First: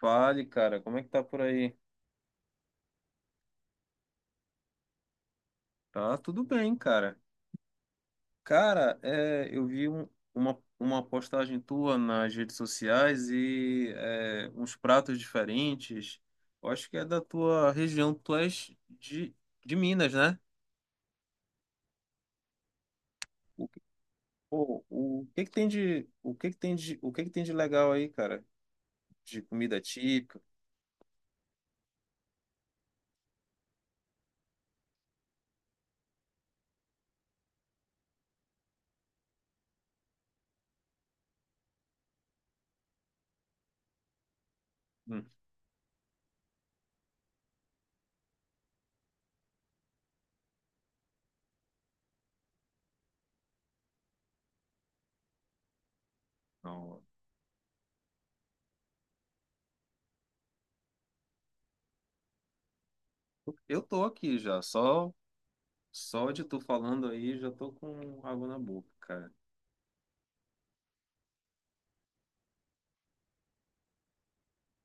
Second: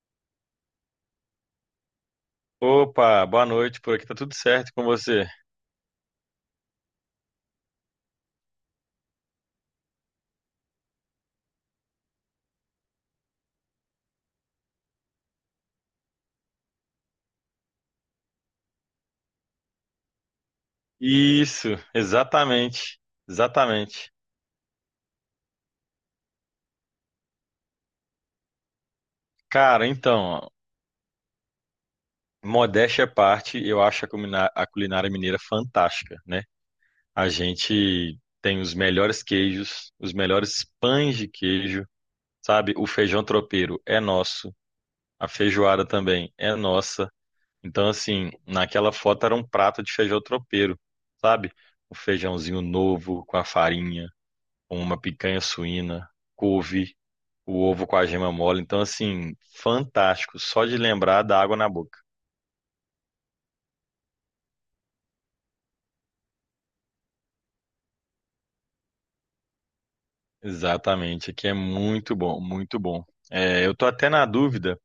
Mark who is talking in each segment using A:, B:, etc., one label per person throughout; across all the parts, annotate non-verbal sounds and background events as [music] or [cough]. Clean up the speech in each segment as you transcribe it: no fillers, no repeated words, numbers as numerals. A: Fale, cara, como é que tá por aí?
B: Opa, boa noite. Por aqui tá tudo certo com você?
A: Tá tudo bem, cara. Cara, eu vi uma postagem tua nas redes sociais e uns pratos diferentes. Eu acho que é da tua região, tu és de Minas, né?
B: Isso, exatamente.
A: O, que-
B: Exatamente.
A: Pô, o que que tem de legal aí, cara? De comida
B: Cara, então,
A: típica?
B: ó, modéstia à parte, eu acho a a culinária mineira fantástica, né? A gente tem os melhores queijos, os melhores pães de queijo, sabe? O feijão tropeiro é nosso,
A: Hum,
B: a feijoada também é nossa. Então, assim, naquela foto era um prato de feijão tropeiro, sabe? O feijãozinho novo com a farinha, uma picanha suína, couve,
A: não.
B: o ovo com a gema mole. Então, assim, fantástico. Só de lembrar dá água na boca.
A: Eu tô aqui já, só de tu falando aí, já tô com água na boca, cara.
B: Exatamente, aqui é muito bom, muito bom. É, eu tô até na dúvida.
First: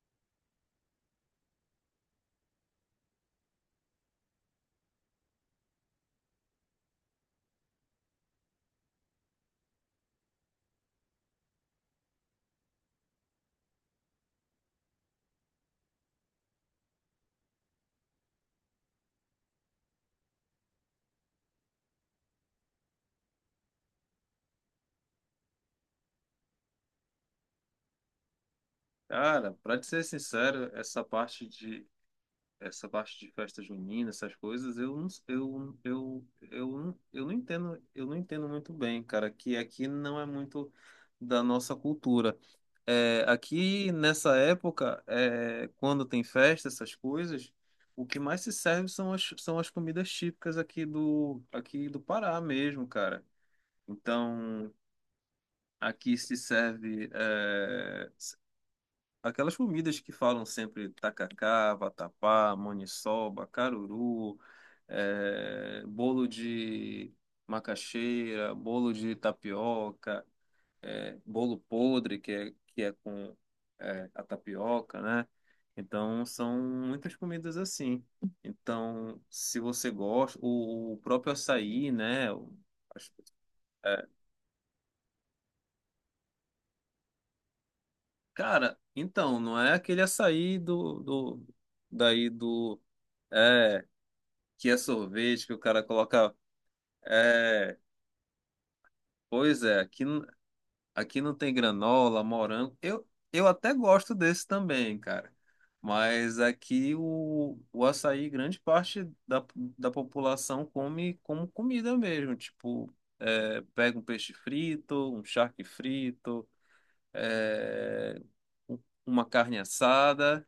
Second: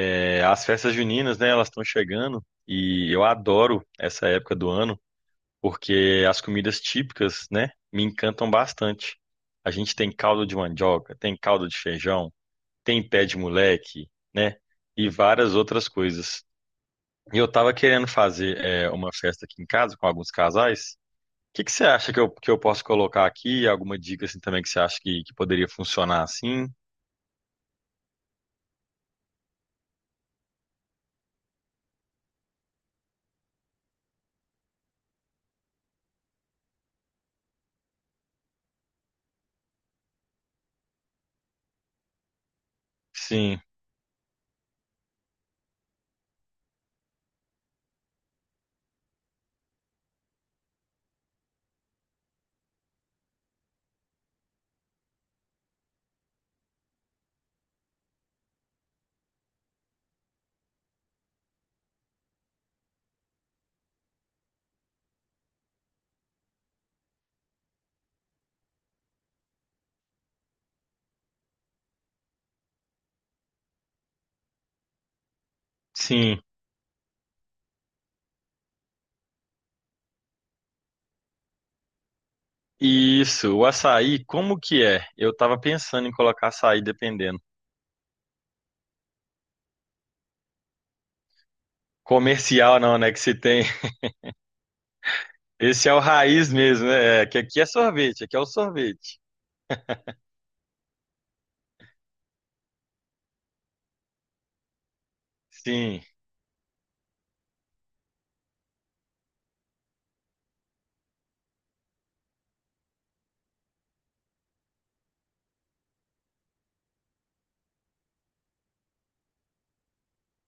B: As festas juninas, né, elas estão chegando e eu adoro essa época do ano porque as comidas típicas, né, me encantam bastante. A gente tem caldo de mandioca, tem caldo de feijão, tem pé de moleque, né, e várias outras coisas. E eu tava querendo fazer uma festa aqui em casa com alguns casais. O que que você acha que eu posso colocar aqui? Alguma dica assim também que você acha que poderia funcionar assim?
A: Cara, pra te ser sincero, essa parte de festa junina, essas coisas, eu não entendo muito bem, cara, que aqui não é muito da nossa cultura.
B: Sim,
A: Aqui nessa época, quando tem festa, essas coisas, o que mais se serve são as comidas típicas aqui do Pará mesmo, cara. Então, aqui se serve aquelas comidas que falam sempre tacacá, vatapá, maniçoba, caruru, bolo de macaxeira, bolo de tapioca, bolo podre, que é com a tapioca, né? Então,
B: sim.
A: são muitas comidas assim. Então, se você gosta, o próprio açaí, né? As-
B: Isso, o
A: é,
B: açaí, como que é? Eu tava pensando em colocar açaí dependendo.
A: Cara, então, não é aquele açaí daí
B: Comercial
A: do.
B: não, né? Que se tem.
A: É,
B: [laughs]
A: que é sorvete, que o cara
B: Esse é o
A: coloca.
B: raiz mesmo, né? É, que aqui é
A: É,
B: sorvete, aqui é o sorvete.
A: pois é, aqui, aqui não tem granola, morango. Eu até gosto desse também, cara.
B: Sim,
A: Mas aqui o açaí, grande parte da população come como comida mesmo. Tipo, pega um peixe frito, um charque frito, é, um- uma carne assada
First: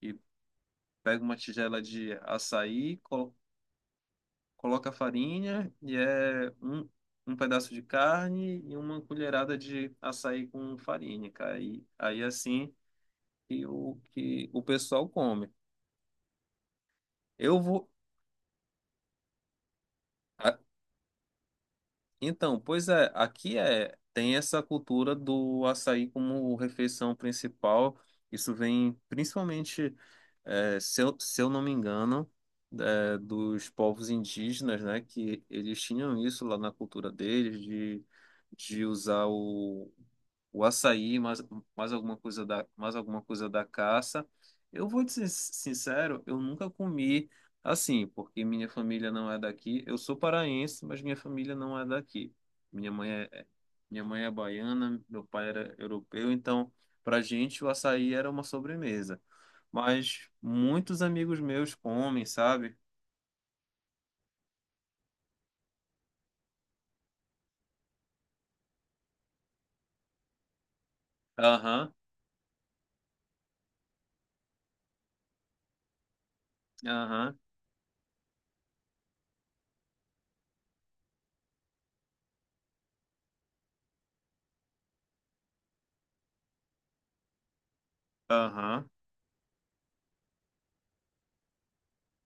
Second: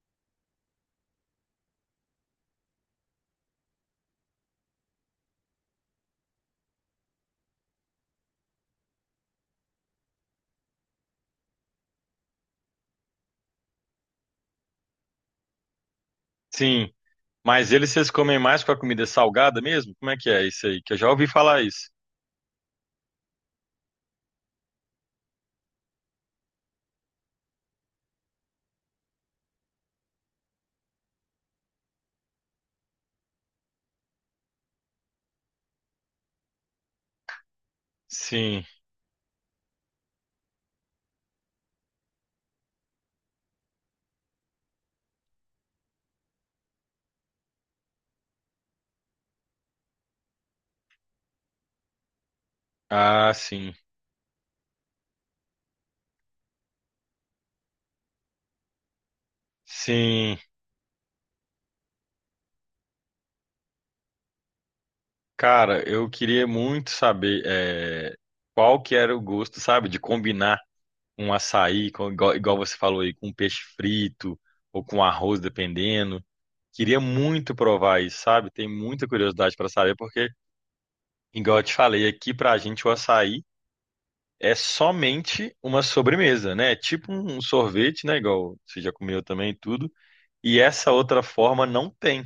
A: e pega uma tigela de açaí, coloca a farinha e é um pedaço de carne e uma colherada de açaí com farinha, cara. E aí assim que o pessoal come.
B: sim.
A: Eu
B: Mas
A: vou
B: eles, vocês comem mais com a comida salgada mesmo? Como é que é
A: a-
B: isso aí? Que eu já ouvi falar isso.
A: Então, pois é, aqui tem essa cultura do açaí como refeição principal. Isso vem principalmente, se eu não me engano, dos povos indígenas, né? Que eles tinham isso lá na cultura deles de
B: Sim.
A: de usar o açaí, mais alguma coisa da caça. Eu vou te ser sincero, eu nunca comi assim, porque minha família não é daqui. Eu sou paraense, mas minha família não é daqui. Minha mãe é,
B: Ah,
A: é-
B: sim.
A: Minha mãe é baiana, meu pai era europeu, então pra gente o açaí era uma sobremesa. Mas
B: Sim,
A: muitos amigos meus comem, sabe?
B: cara, eu queria muito saber eh, qual que era o gosto, sabe, de combinar um açaí,
A: Aham,
B: igual, igual você falou aí, com peixe frito ou com arroz, dependendo. Queria
A: aham,
B: muito provar isso, sabe? Tem muita curiosidade para saber, porque, igual eu te falei, aqui pra gente o açaí é somente uma sobremesa, né? É tipo um sorvete, né? Igual você
A: aham,
B: já comeu também e tudo. E essa outra forma não tem,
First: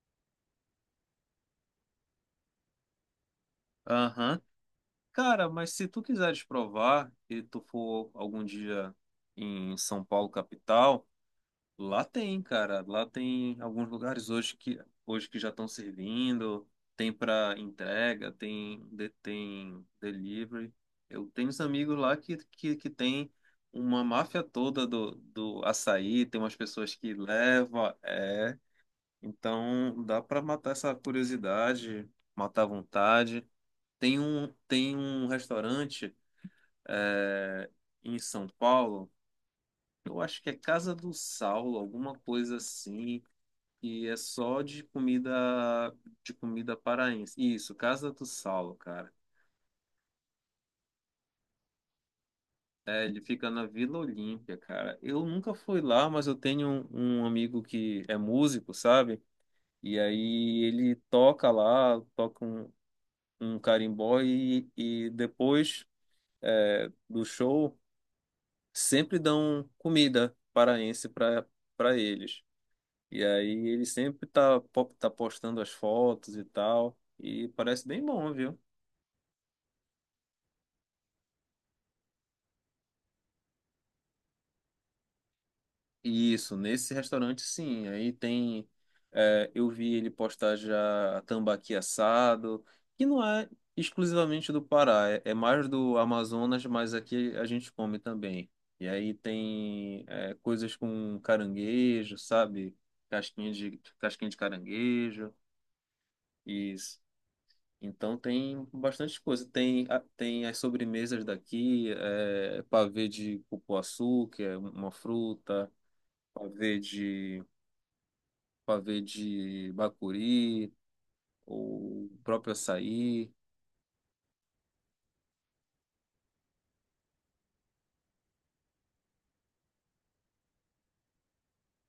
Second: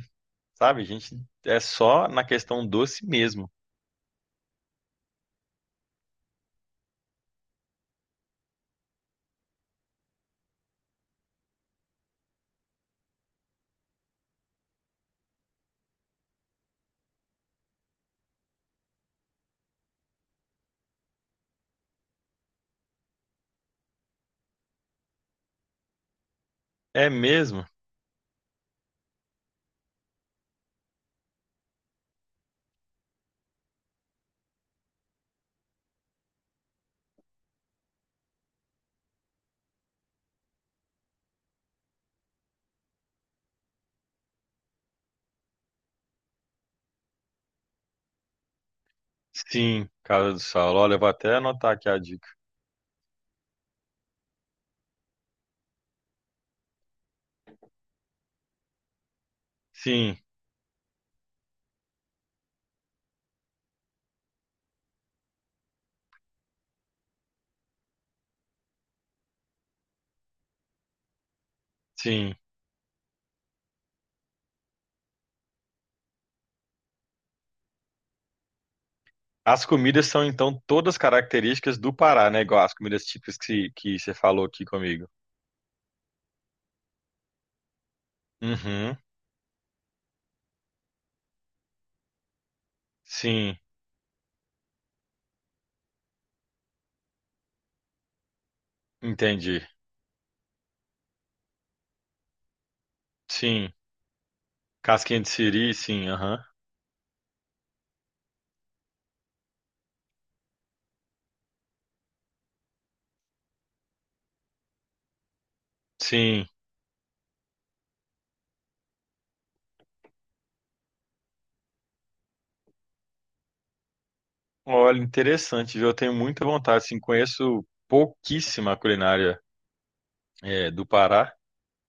B: sabe? A gente é só na questão doce mesmo.
A: aham. Cara, mas se tu quiseres provar e tu for algum dia em São Paulo, capital, lá tem, cara. Lá tem alguns lugares hoje que já estão servindo, tem para entrega, tem delivery. Eu tenho uns amigos lá que tem uma máfia toda do açaí, tem umas pessoas
B: É
A: que
B: mesmo?
A: levam, é. Então dá para matar essa curiosidade, matar a vontade. Tem um restaurante é, em São Paulo. Eu acho que é Casa do Saulo, alguma coisa assim. E é só de comida paraense. Isso, Casa do Saulo, cara.
B: Sim, Casa do Saulo. Olha, eu vou até anotar aqui a dica.
A: É, ele fica na Vila Olímpia, cara. Eu nunca fui lá, mas eu tenho um amigo que é músico, sabe? E
B: Sim,
A: aí ele toca lá, toca um carimbó e depois do show sempre dão comida paraense para
B: sim.
A: eles. E aí ele sempre tá postando as fotos e tal. E parece bem bom, viu?
B: As comidas são então todas características do Pará, né? Igual as comidas típicas que você falou aqui comigo.
A: Isso, nesse restaurante sim. Aí tem.
B: Uhum.
A: Eu vi ele postar já tambaqui assado, que não é
B: Sim,
A: exclusivamente do Pará, é mais do Amazonas, mas aqui a gente come também. E aí
B: entendi.
A: tem coisas com caranguejo, sabe? Casquinha
B: Sim.
A: de, casquinha de
B: Casquinha de
A: caranguejo.
B: siri, sim, aham.
A: Isso. Então tem bastante coisa. Tem as sobremesas daqui, pavê de cupuaçu, que é uma fruta,
B: Sim.
A: pavê de, pavê de bacuri, o próprio açaí.
B: Olha, interessante, viu? Eu tenho muita vontade, assim, conheço pouquíssima culinária do Pará,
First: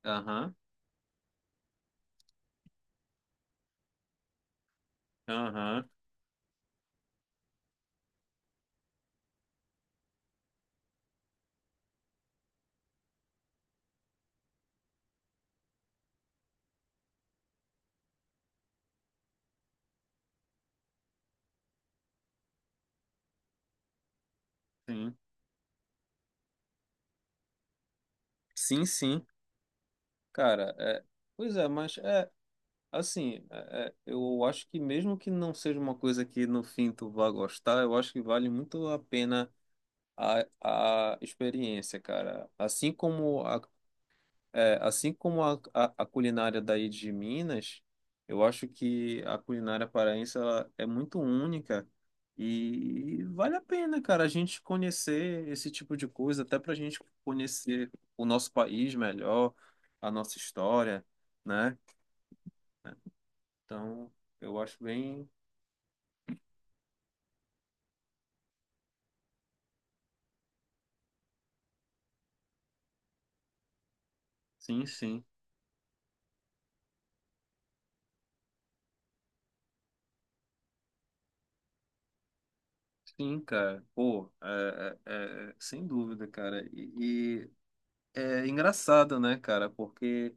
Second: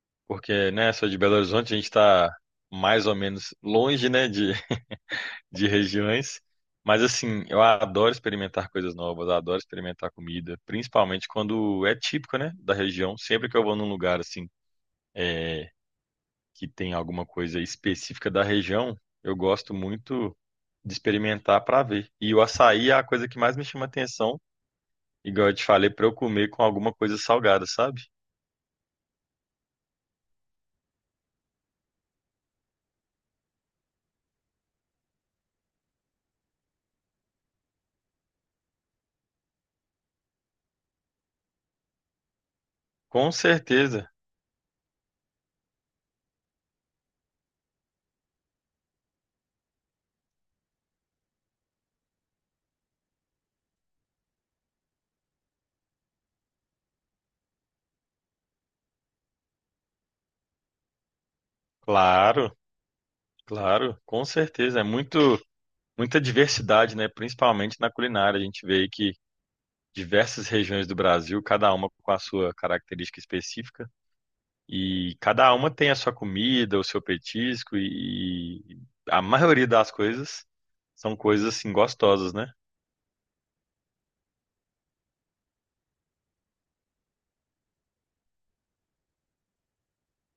A: Aham,
B: porque, né, sou de Belo Horizonte, a gente tá mais ou menos longe, né, de
A: aham,
B: regiões. Mas assim, eu adoro experimentar coisas novas, adoro experimentar comida, principalmente quando é típico, né, da região. Sempre que eu vou num lugar assim, é, que tem alguma coisa específica da região, eu gosto muito de experimentar para ver. E o açaí é a coisa que mais me chama atenção,
A: sim.
B: igual eu te falei, para eu comer com alguma coisa salgada, sabe?
A: Sim, sim. Cara, pois é, mas é assim, eu acho que mesmo que não seja uma coisa que no fim tu vá gostar, eu acho que vale muito a pena a, a experiência, cara. Assim
B: Com
A: como a
B: certeza,
A: Assim como a culinária daí de Minas, eu acho que a culinária paraense ela é muito única e vale a pena, cara, a gente conhecer esse tipo de coisa, até para a gente conhecer o nosso país melhor, a nossa história, né?
B: claro, claro,
A: Então,
B: com
A: eu
B: certeza.
A: acho
B: É
A: bem.
B: muito, muita diversidade, né, principalmente na culinária. A gente vê aí que diversas regiões do Brasil, cada uma com a sua característica específica,
A: Sim,
B: e
A: sim.
B: cada uma tem a sua comida, o seu petisco, e a maioria das coisas são coisas assim gostosas, né?
A: Sim, cara. Pô, sem dúvida, cara. E é engraçado, né, cara? Porque.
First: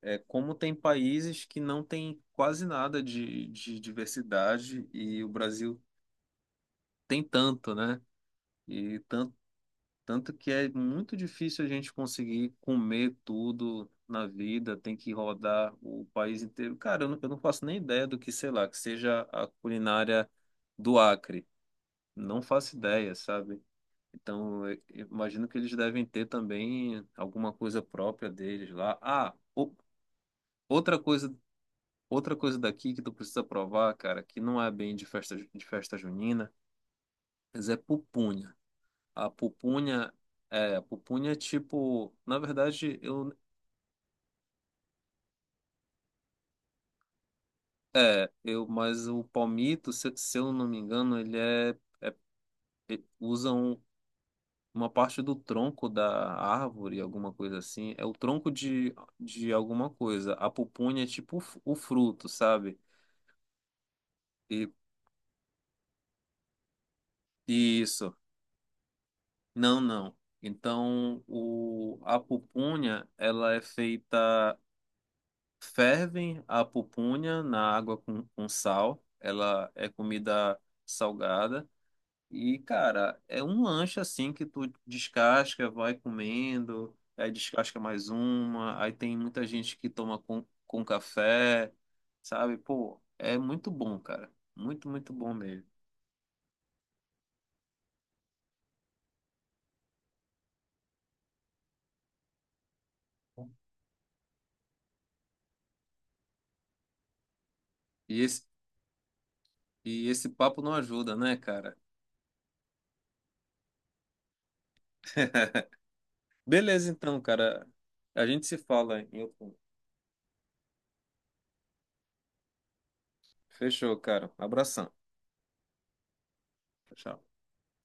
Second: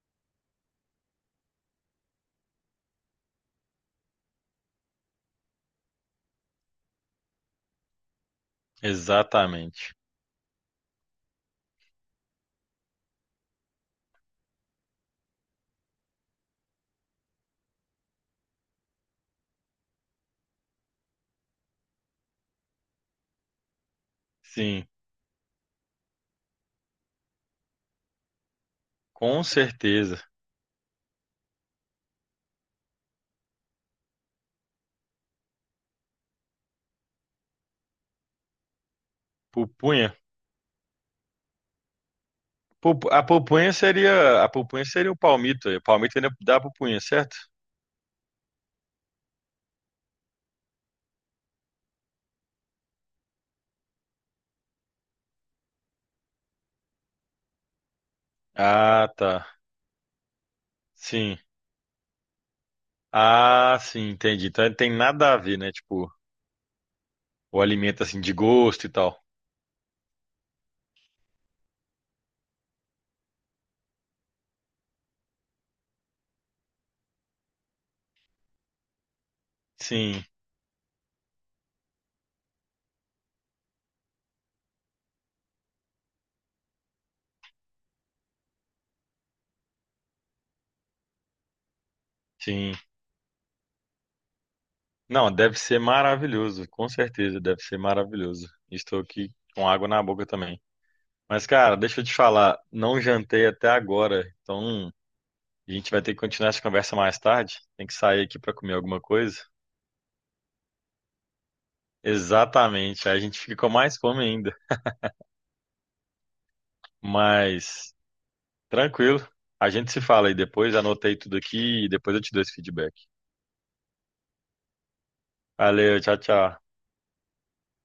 A: Como tem países que não tem quase nada de diversidade e o Brasil tem tanto, né? E tanto,
B: Exatamente.
A: tanto que é muito difícil a gente conseguir comer tudo na vida, tem que rodar o país inteiro. Cara, eu não faço nem ideia do que, sei lá, que seja a culinária do Acre. Não faço ideia, sabe? Então, eu
B: Sim,
A: eu imagino que eles devem ter também alguma coisa própria deles lá. Ah,
B: com certeza.
A: outra coisa Outra coisa daqui que tu precisa provar, cara, que não é bem de festa junina, mas é pupunha. A
B: Pupunha.
A: pupunha a pupunha é tipo, na verdade,
B: A pupunha seria o palmito. O palmito ainda dá pupunha, certo?
A: mas o palmito, se eu não me engano, ele usa uma parte do tronco da árvore, alguma coisa assim. É o tronco de,
B: Ah, tá.
A: de alguma coisa. A pupunha é tipo
B: Sim.
A: o fruto, sabe?
B: Ah, sim, entendi. Então
A: E,
B: não tem nada a ver, né? Tipo, o
A: e
B: alimento
A: isso.
B: assim de gosto e tal.
A: Não, não. Então, a pupunha, ela é feita. Fervem a pupunha na água com sal. Ela é
B: Sim,
A: comida salgada. E, cara, é um lanche assim que tu descasca, vai comendo, aí descasca mais uma. Aí tem muita gente que toma com café, sabe?
B: sim.
A: Pô, é muito bom, cara. Muito, muito
B: Não,
A: bom
B: deve
A: mesmo.
B: ser maravilhoso, com certeza, deve ser maravilhoso. Estou aqui com água na boca também. Mas, cara, deixa eu te falar, não jantei até agora, então a gente vai ter que continuar essa conversa mais tarde. Tem que
A: E
B: sair aqui
A: esse,
B: para comer alguma coisa.
A: e esse papo não ajuda, né, cara?
B: Exatamente, aí a gente fica com mais fome ainda.
A: [laughs] Beleza, então, cara.
B: Mas,
A: A gente se fala em
B: tranquilo,
A: outro.
B: a gente se fala aí depois. Anotei tudo aqui e depois eu te dou esse feedback.
A: Fechou, cara. Abração.
B: Valeu, tchau, tchau.
A: Tchau.